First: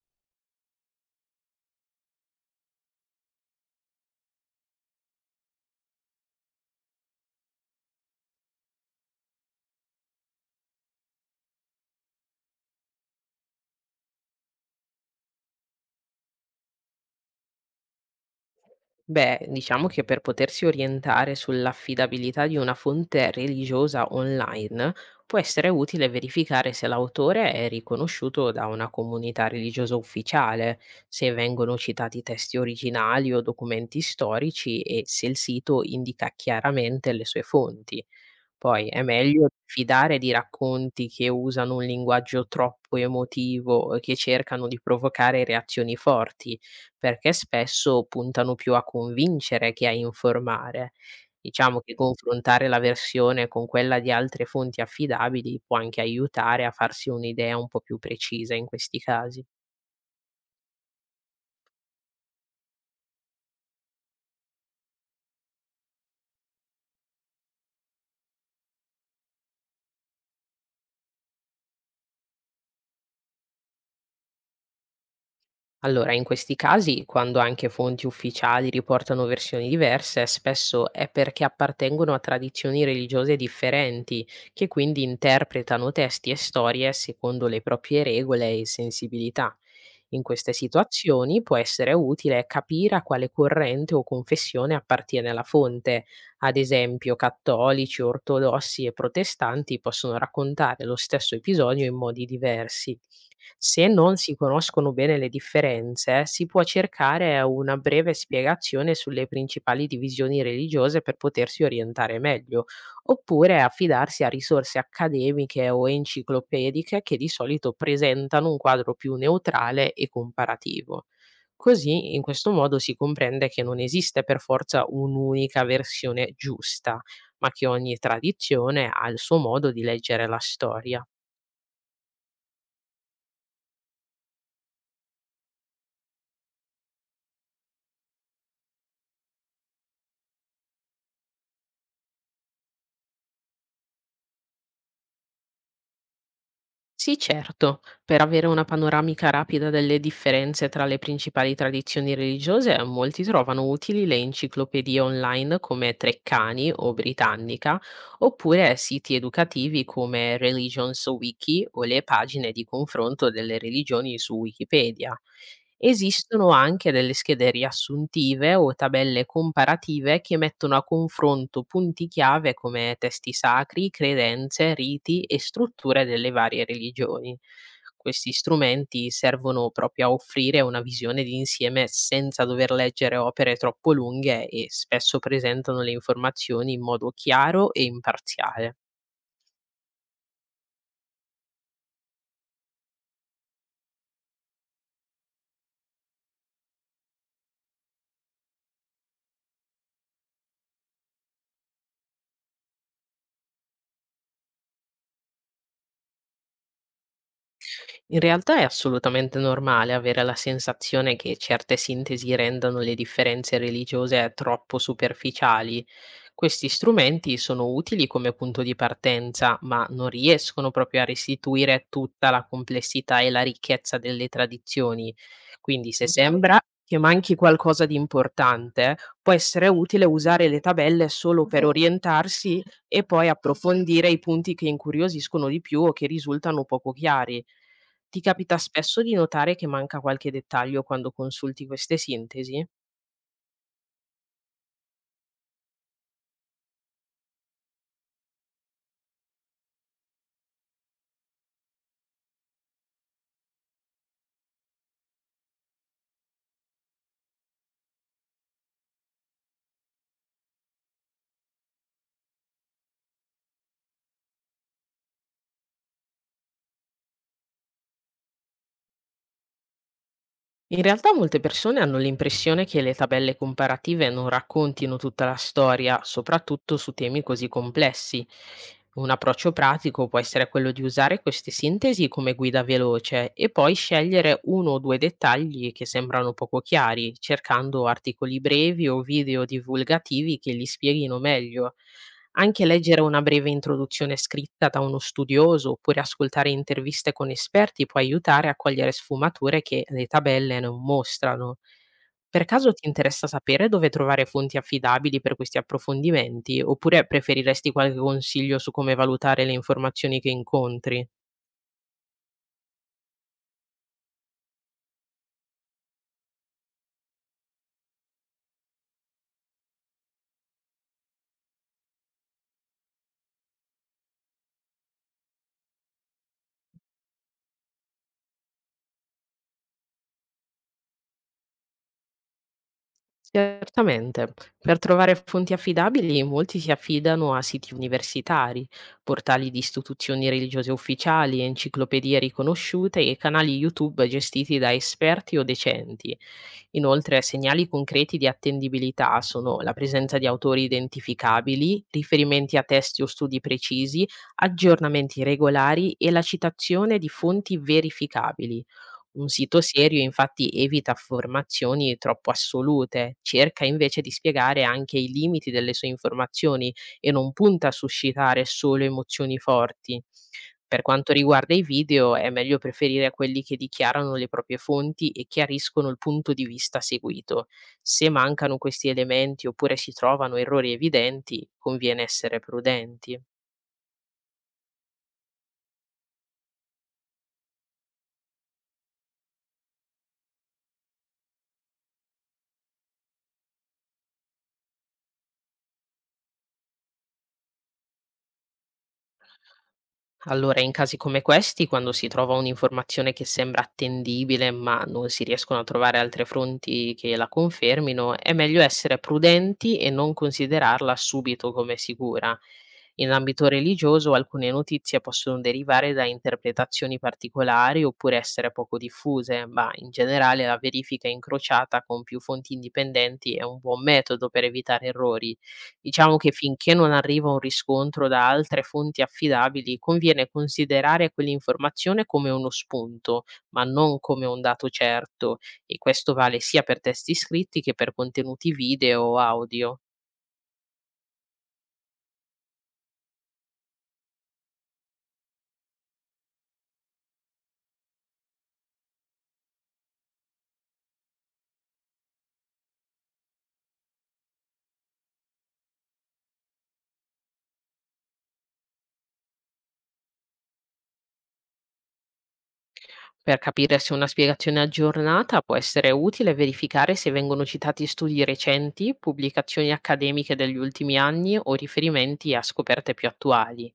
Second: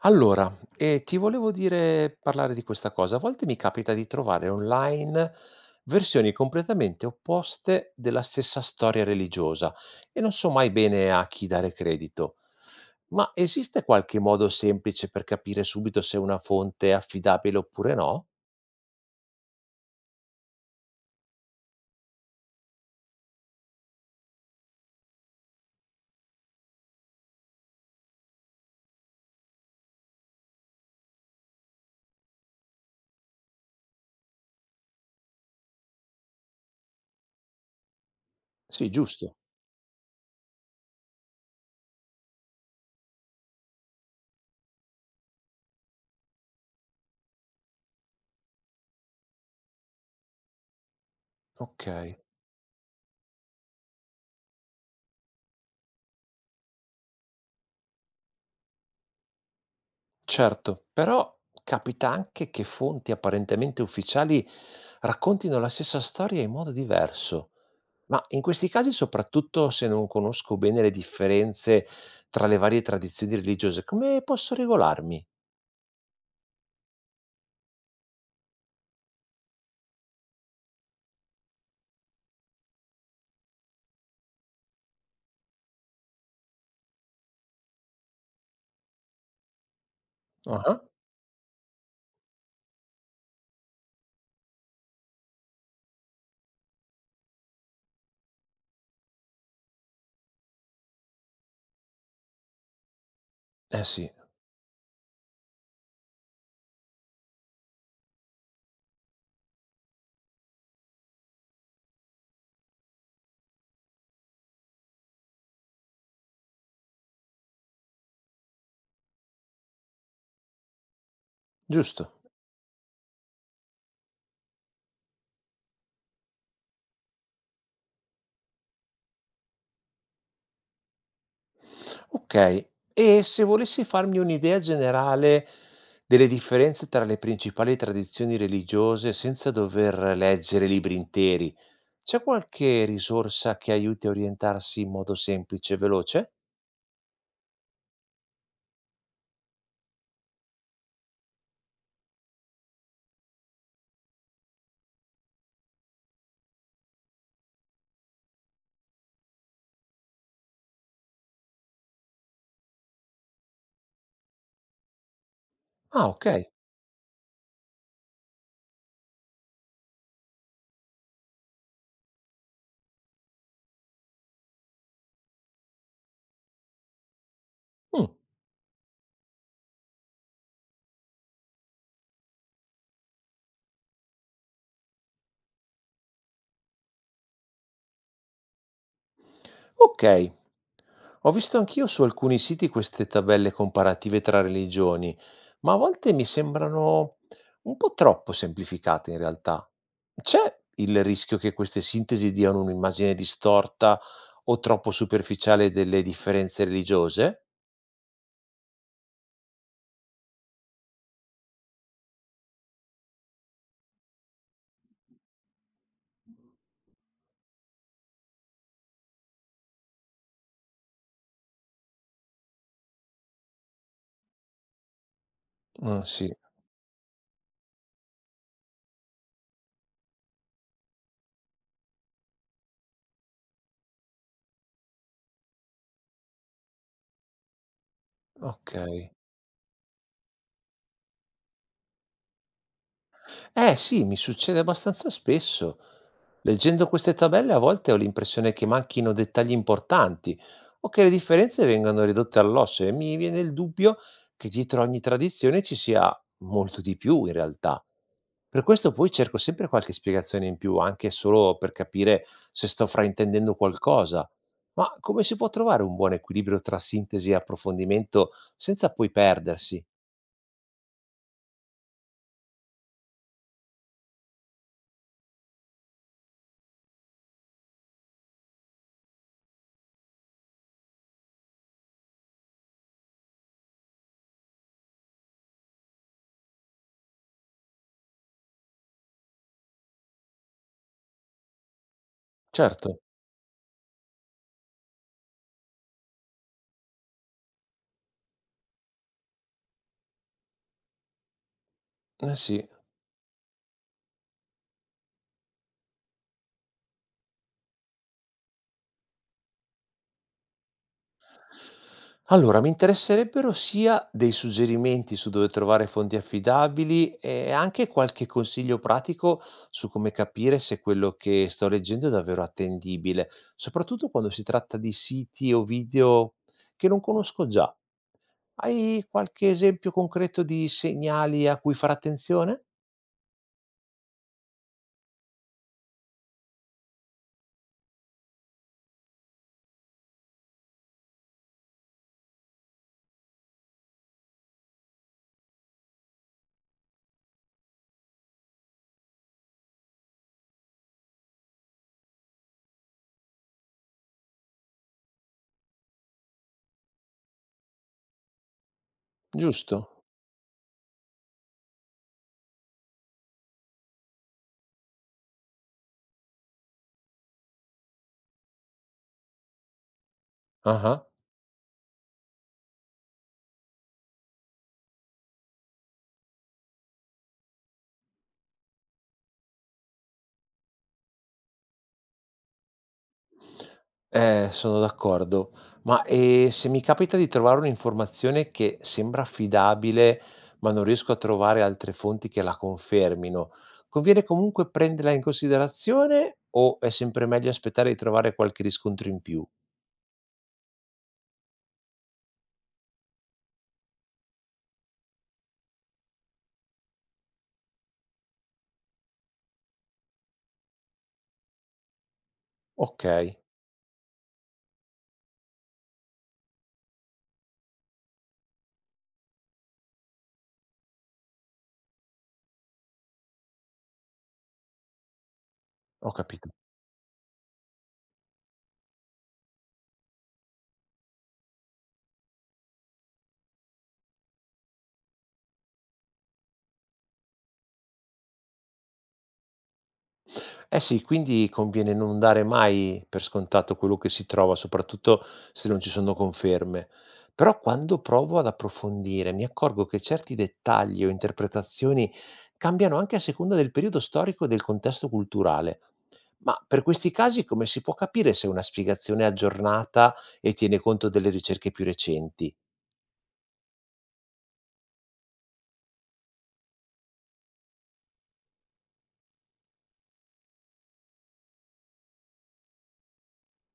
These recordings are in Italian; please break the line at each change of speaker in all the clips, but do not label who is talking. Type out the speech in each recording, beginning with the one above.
Ti volevo dire parlare di questa cosa. A volte mi capita di trovare online versioni completamente opposte della stessa storia religiosa e non so mai bene a chi dare credito. Ma esiste qualche modo semplice per capire subito se una fonte è affidabile oppure no?
Beh, diciamo che per potersi orientare sull'affidabilità di una fonte religiosa online può essere utile verificare se l'autore è riconosciuto da una comunità religiosa ufficiale, se vengono citati testi originali o documenti storici e se il sito indica chiaramente le sue fonti. Poi
Sì,
è
giusto.
meglio fidare di racconti che usano un linguaggio troppo emotivo e che cercano di provocare reazioni forti, perché spesso puntano più a convincere che a informare. Diciamo che
Okay,
confrontare la versione con quella di altre fonti affidabili può anche aiutare a farsi un'idea un po' più precisa in questi casi.
certo, però capita anche che fonti apparentemente ufficiali raccontino la stessa storia in modo diverso. Ma in questi casi, soprattutto se non conosco bene le differenze tra le varie tradizioni religiose, come posso regolarmi?
Allora, in questi casi, quando anche fonti ufficiali riportano versioni diverse, spesso è perché appartengono a tradizioni religiose differenti, che quindi interpretano testi e storie secondo le proprie regole e sensibilità. In queste
Ah.
situazioni può essere utile capire a quale corrente o confessione appartiene la fonte, ad esempio, cattolici, ortodossi e protestanti possono raccontare lo stesso episodio in modi diversi.
Eh
Se
sì,
non si conoscono bene le differenze, si può cercare una breve spiegazione sulle principali divisioni religiose per potersi orientare meglio, oppure affidarsi a risorse accademiche o enciclopediche che di solito presentano un quadro più neutrale e comparativo.
giusto.
Così, in questo modo, si comprende che non esiste per forza un'unica versione giusta, ma che ogni tradizione ha il suo modo di leggere la storia.
Ok, e se volessi farmi un'idea generale delle differenze tra le principali tradizioni religiose senza dover leggere libri interi, c'è qualche risorsa che aiuti a orientarsi in modo semplice e veloce?
Sì, certo, per avere una panoramica rapida delle differenze tra le principali tradizioni religiose, molti trovano utili le enciclopedie online come Treccani o Britannica, oppure siti educativi come Religions Wiki o le pagine di confronto delle religioni su Wikipedia.
Ah, ok.
Esistono anche delle schede riassuntive o tabelle comparative che mettono a confronto punti chiave come testi sacri, credenze, riti e strutture delle varie religioni.
Mm.
Questi strumenti servono proprio a offrire una visione d'insieme senza dover leggere opere troppo lunghe, e spesso presentano le informazioni in modo chiaro e imparziale.
Ok, ho visto anch'io su alcuni siti queste tabelle comparative tra religioni, ma a volte mi sembrano un po' troppo semplificate in realtà. C'è il rischio che queste sintesi diano un'immagine distorta o troppo superficiale delle differenze religiose?
In realtà è assolutamente normale avere la sensazione che certe sintesi rendano le differenze religiose troppo superficiali. Questi strumenti sono utili come punto di partenza, ma non riescono proprio a restituire tutta la complessità e la ricchezza delle tradizioni. Quindi, se
Ah, sì,
Sembra che manchi qualcosa di importante, può essere utile usare le tabelle solo per orientarsi e poi approfondire i punti che incuriosiscono di più o che risultano poco chiari. Ti capita
ok.
spesso di notare che manca qualche dettaglio quando consulti queste sintesi?
Eh sì, mi succede abbastanza spesso. Leggendo queste tabelle a volte ho l'impressione che manchino dettagli importanti o che le differenze vengano ridotte all'osso e mi viene il dubbio che dietro ogni tradizione ci sia molto di più in realtà. Per questo poi cerco sempre qualche spiegazione in più, anche solo per capire se sto fraintendendo qualcosa. Ma come si può trovare un buon equilibrio tra sintesi e approfondimento senza poi perdersi?
In realtà molte persone hanno l'impressione che le tabelle comparative non raccontino tutta la storia, soprattutto su temi così complessi. Un approccio pratico può essere quello di usare queste sintesi come guida veloce e poi scegliere uno o due dettagli che sembrano poco chiari, cercando articoli brevi o video divulgativi che li spieghino meglio. Anche
Certo,
leggere una breve introduzione scritta da uno studioso, oppure ascoltare interviste con esperti, può aiutare a cogliere sfumature che le tabelle non mostrano.
eh
Per
sì.
caso ti interessa sapere dove trovare fonti affidabili per questi approfondimenti, oppure preferiresti qualche consiglio su come valutare le informazioni che incontri?
Allora, mi interesserebbero sia dei suggerimenti su dove trovare fonti affidabili e anche qualche consiglio pratico su come capire se quello che sto leggendo è davvero attendibile, soprattutto quando si tratta di siti o video che non conosco già. Hai qualche esempio concreto di segnali a cui fare attenzione?
Certamente, per trovare fonti affidabili molti si affidano a siti universitari, portali di istituzioni religiose ufficiali, enciclopedie riconosciute e canali YouTube gestiti da esperti o decenti. Inoltre, segnali concreti di attendibilità sono la presenza di autori identificabili, riferimenti a testi o studi precisi, aggiornamenti regolari e la citazione di fonti verificabili. Un sito serio,
Giusto?
infatti, evita affermazioni troppo assolute, cerca invece di spiegare anche i limiti delle sue informazioni e non punta a suscitare solo emozioni forti. Per
Ah.
quanto riguarda i video, è meglio preferire quelli che dichiarano le proprie fonti e chiariscono il punto di vista seguito. Se mancano questi elementi, oppure si trovano errori evidenti, conviene essere prudenti.
Sono d'accordo. Ma, se mi capita di trovare un'informazione che sembra affidabile, ma non riesco a trovare altre fonti che la confermino, conviene comunque prenderla in considerazione o è sempre meglio aspettare di trovare qualche riscontro in più?
Allora, in casi come questi, quando si trova un'informazione che sembra attendibile, ma non si riescono a trovare altre fonti che la confermino, è meglio essere prudenti e non considerarla subito come sicura. In
Okay,
ambito religioso, alcune notizie possono derivare da interpretazioni particolari, oppure essere poco diffuse, ma in generale la verifica incrociata con più fonti indipendenti è un buon metodo per evitare errori.
ho
Diciamo che
capito.
finché non arriva un riscontro da altre fonti affidabili, conviene considerare quell'informazione come uno spunto, ma non come un dato certo, e questo vale sia per testi scritti che per contenuti video o audio.
Eh sì, quindi conviene non dare mai per scontato quello che si trova, soprattutto se non ci sono conferme. Però quando provo ad approfondire, mi accorgo che certi dettagli o interpretazioni cambiano anche a seconda del periodo storico e del contesto culturale. Ma per questi casi come si può capire se una spiegazione è aggiornata e tiene conto delle ricerche più recenti?
Per capire se una spiegazione è aggiornata può essere utile verificare se vengono citati studi recenti, pubblicazioni accademiche degli ultimi anni o riferimenti a scoperte più attuali.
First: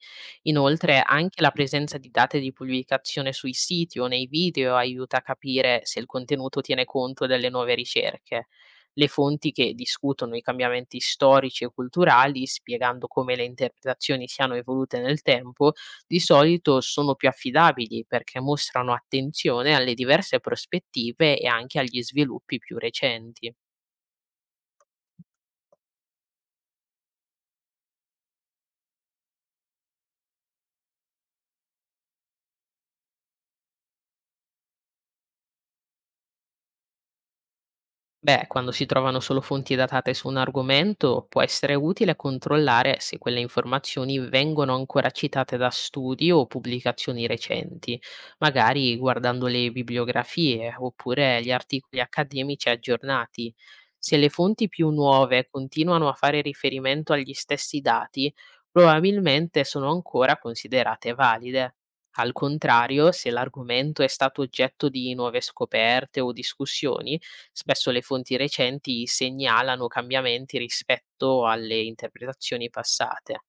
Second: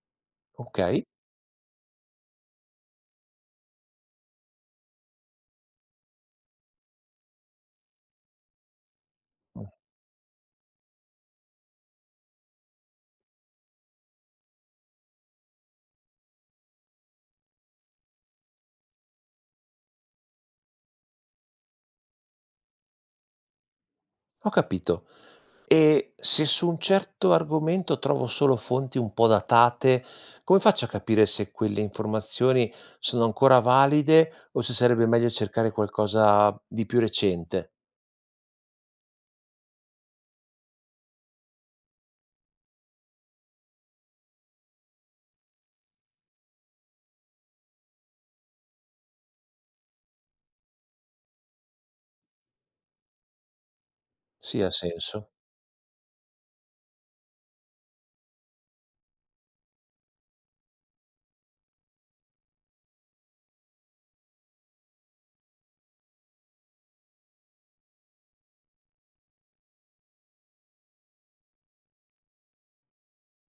Ok?
Inoltre, anche la presenza di date di pubblicazione sui siti o nei video aiuta a capire se il contenuto tiene conto delle nuove ricerche. Le fonti che discutono i cambiamenti storici e culturali, spiegando come le interpretazioni siano evolute nel tempo, di solito sono più affidabili, perché mostrano attenzione alle diverse prospettive e anche agli sviluppi più recenti.
Ho capito. E se su un certo argomento trovo solo fonti un po' datate, come faccio a capire se quelle informazioni sono ancora valide o se sarebbe meglio cercare qualcosa di più recente?
Beh, quando si trovano solo fonti datate su un argomento, può essere utile controllare se quelle informazioni vengono ancora citate da studi o pubblicazioni recenti, magari guardando le bibliografie oppure gli articoli accademici aggiornati. Se le
Sì,
fonti
ha
più
senso.
nuove continuano a fare riferimento agli stessi dati, probabilmente sono ancora considerate valide. Al contrario, se l'argomento è stato oggetto di nuove scoperte o discussioni, spesso le fonti recenti segnalano cambiamenti rispetto alle interpretazioni passate.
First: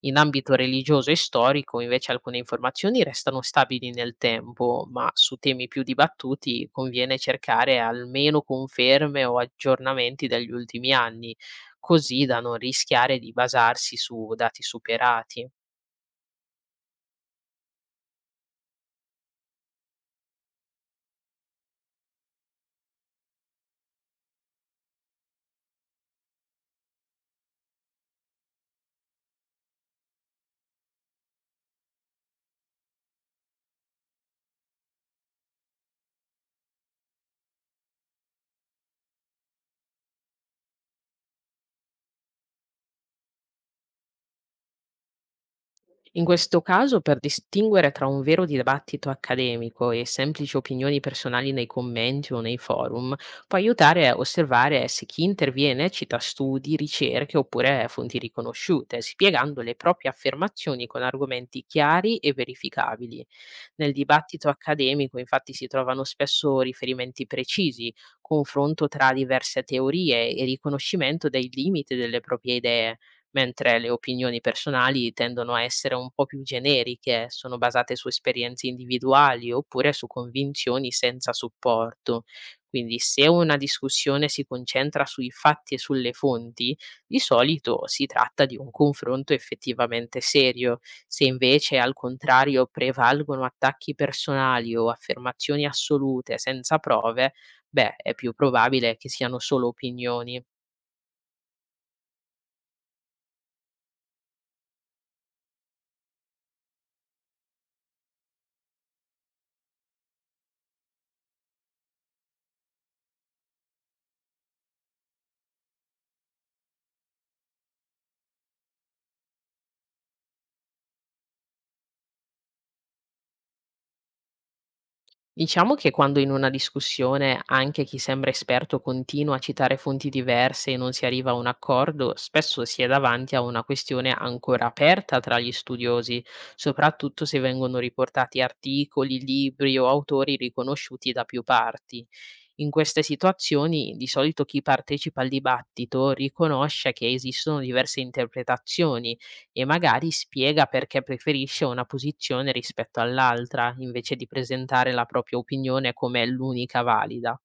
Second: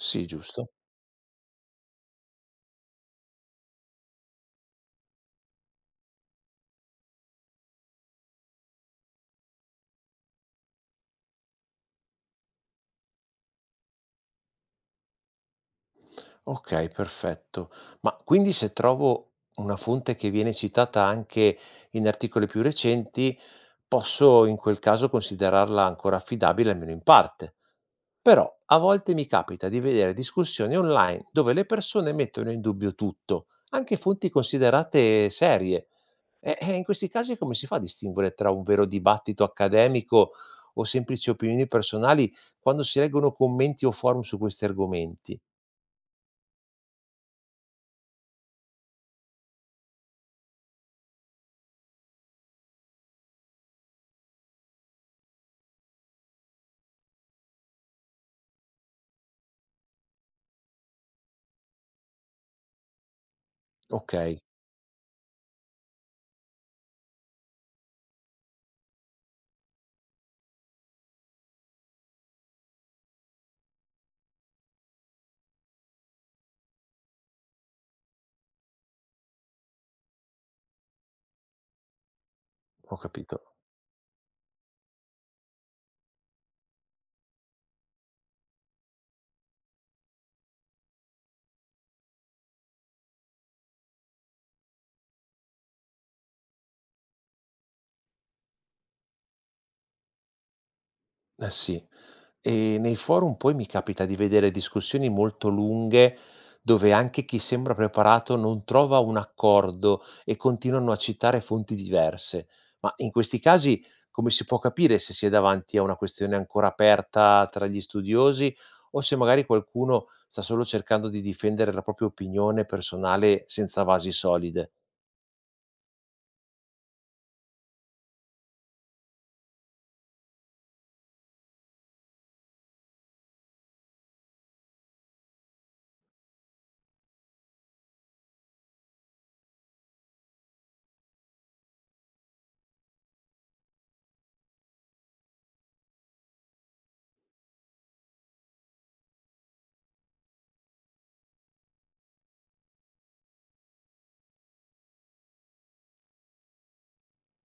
In ambito
giusto.
religioso e storico, invece, alcune informazioni restano stabili nel tempo, ma su temi più dibattuti conviene cercare almeno conferme o aggiornamenti degli ultimi anni, così da non rischiare di basarsi su dati superati.
Ok, perfetto. Ma quindi se trovo una fonte che viene citata anche in articoli più recenti, posso in quel caso considerarla ancora affidabile almeno in parte? Però a volte mi capita di vedere discussioni online dove le persone mettono in dubbio tutto, anche fonti considerate serie. E in questi casi come si fa a distinguere tra un vero dibattito accademico o semplici opinioni personali quando si leggono commenti o forum su questi argomenti?
In questo caso, per distinguere tra un vero dibattito accademico e semplici opinioni personali nei commenti o nei forum, può aiutare a osservare se chi interviene cita studi, ricerche oppure fonti riconosciute, spiegando le proprie affermazioni con argomenti chiari e verificabili. Nel
Ok,
dibattito accademico, infatti, si trovano spesso riferimenti precisi, confronto tra diverse teorie e riconoscimento dei limiti delle proprie idee, mentre le opinioni personali tendono a essere un po' più generiche, sono basate su esperienze individuali oppure su convinzioni senza supporto.
ho
Quindi, se
capito.
una discussione si concentra sui fatti e sulle fonti, di solito si tratta di un confronto effettivamente serio. Se invece, al contrario, prevalgono attacchi personali o affermazioni assolute senza prove, beh, è più probabile che siano solo opinioni.
Eh sì. E nei forum poi mi capita di vedere discussioni molto lunghe dove anche chi sembra preparato non trova un accordo e continuano a citare fonti diverse. Ma in questi casi come si può capire se si è davanti a una questione ancora aperta tra gli studiosi o se magari qualcuno sta solo cercando di difendere la propria opinione personale senza basi solide?
Diciamo che quando in una discussione anche chi sembra esperto continua a citare fonti diverse e non si arriva a un accordo, spesso si è davanti a una questione ancora aperta tra gli studiosi, soprattutto se vengono riportati articoli, libri o autori riconosciuti da più parti. In queste situazioni, di solito, chi partecipa al dibattito riconosce che esistono diverse interpretazioni e magari spiega perché preferisce una posizione rispetto all'altra, invece di presentare la propria opinione come l'unica valida.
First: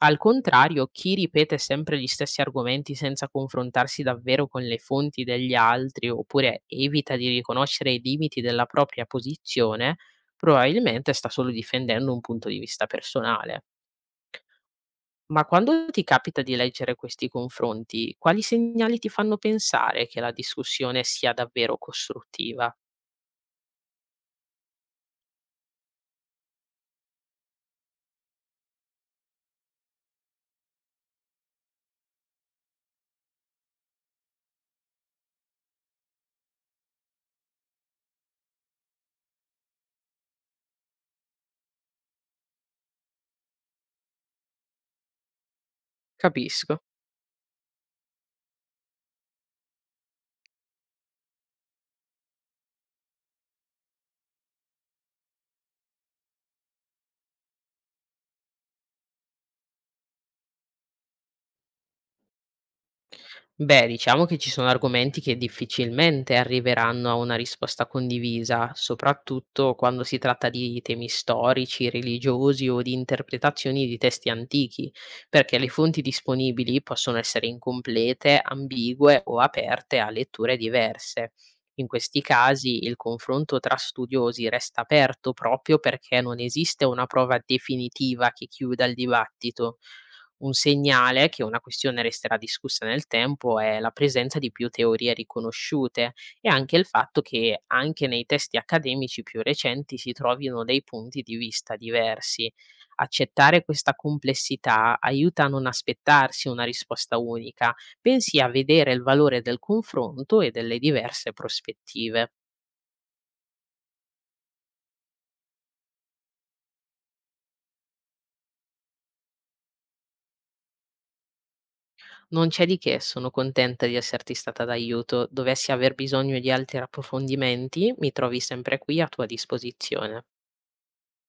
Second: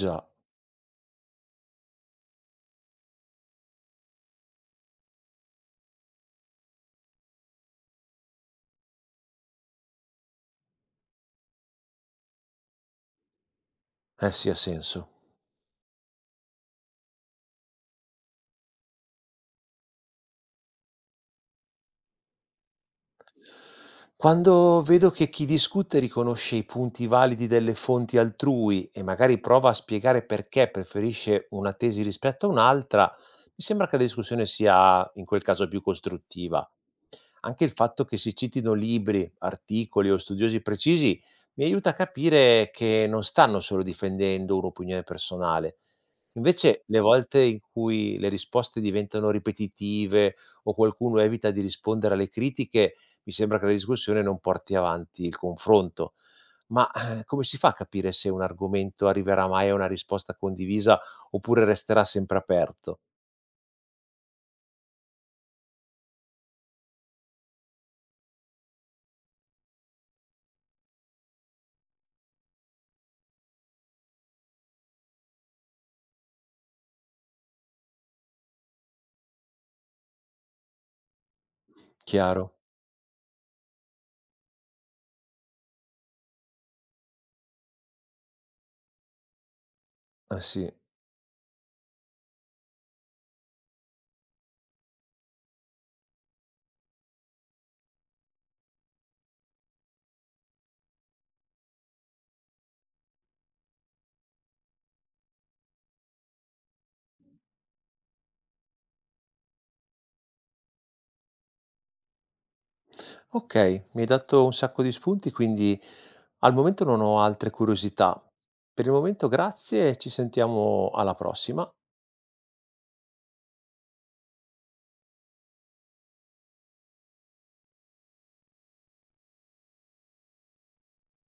Al contrario, chi ripete sempre gli stessi argomenti senza confrontarsi davvero con le fonti degli altri, oppure evita di riconoscere i limiti della propria posizione, probabilmente sta solo difendendo un punto di vista personale.
eh sì, ha senso.
Ma quando ti capita di leggere questi confronti, quali segnali ti fanno pensare che la discussione sia davvero costruttiva?
Quando vedo che chi discute riconosce i punti validi delle fonti altrui e magari prova a spiegare perché preferisce una tesi rispetto a un'altra, mi sembra che la discussione sia in quel caso più costruttiva. Anche il fatto che si citino libri, articoli o studiosi precisi mi aiuta a capire che non stanno solo difendendo un'opinione personale. Invece,
Capisco.
le volte in cui le risposte diventano ripetitive o qualcuno evita di rispondere alle critiche, mi sembra che la discussione non porti avanti il confronto. Ma, come si fa a capire se un argomento arriverà mai a una risposta condivisa oppure resterà sempre aperto?
Beh, diciamo che ci sono argomenti che difficilmente arriveranno a una risposta condivisa, soprattutto quando si tratta di temi storici, religiosi o di interpretazioni di testi antichi, perché le fonti disponibili possono essere incomplete, ambigue o aperte a letture diverse. In questi
Chiaro,
casi il confronto tra studiosi resta aperto, proprio perché non esiste una prova definitiva che chiuda il dibattito.
eh
Un
sì.
segnale che una questione resterà discussa nel tempo è la presenza di più teorie riconosciute, e anche il fatto che anche nei testi accademici più recenti si trovino dei punti di vista diversi. Accettare questa complessità aiuta a non aspettarsi una risposta unica, bensì a vedere il valore del confronto e delle diverse prospettive.
Okay, mi hai dato un sacco di spunti, quindi al momento non ho altre curiosità. Per il momento grazie e ci sentiamo alla prossima.
Non c'è di che, sono contenta di esserti stata d'aiuto. Dovessi aver bisogno di altri approfondimenti, mi trovi sempre qui a tua disposizione.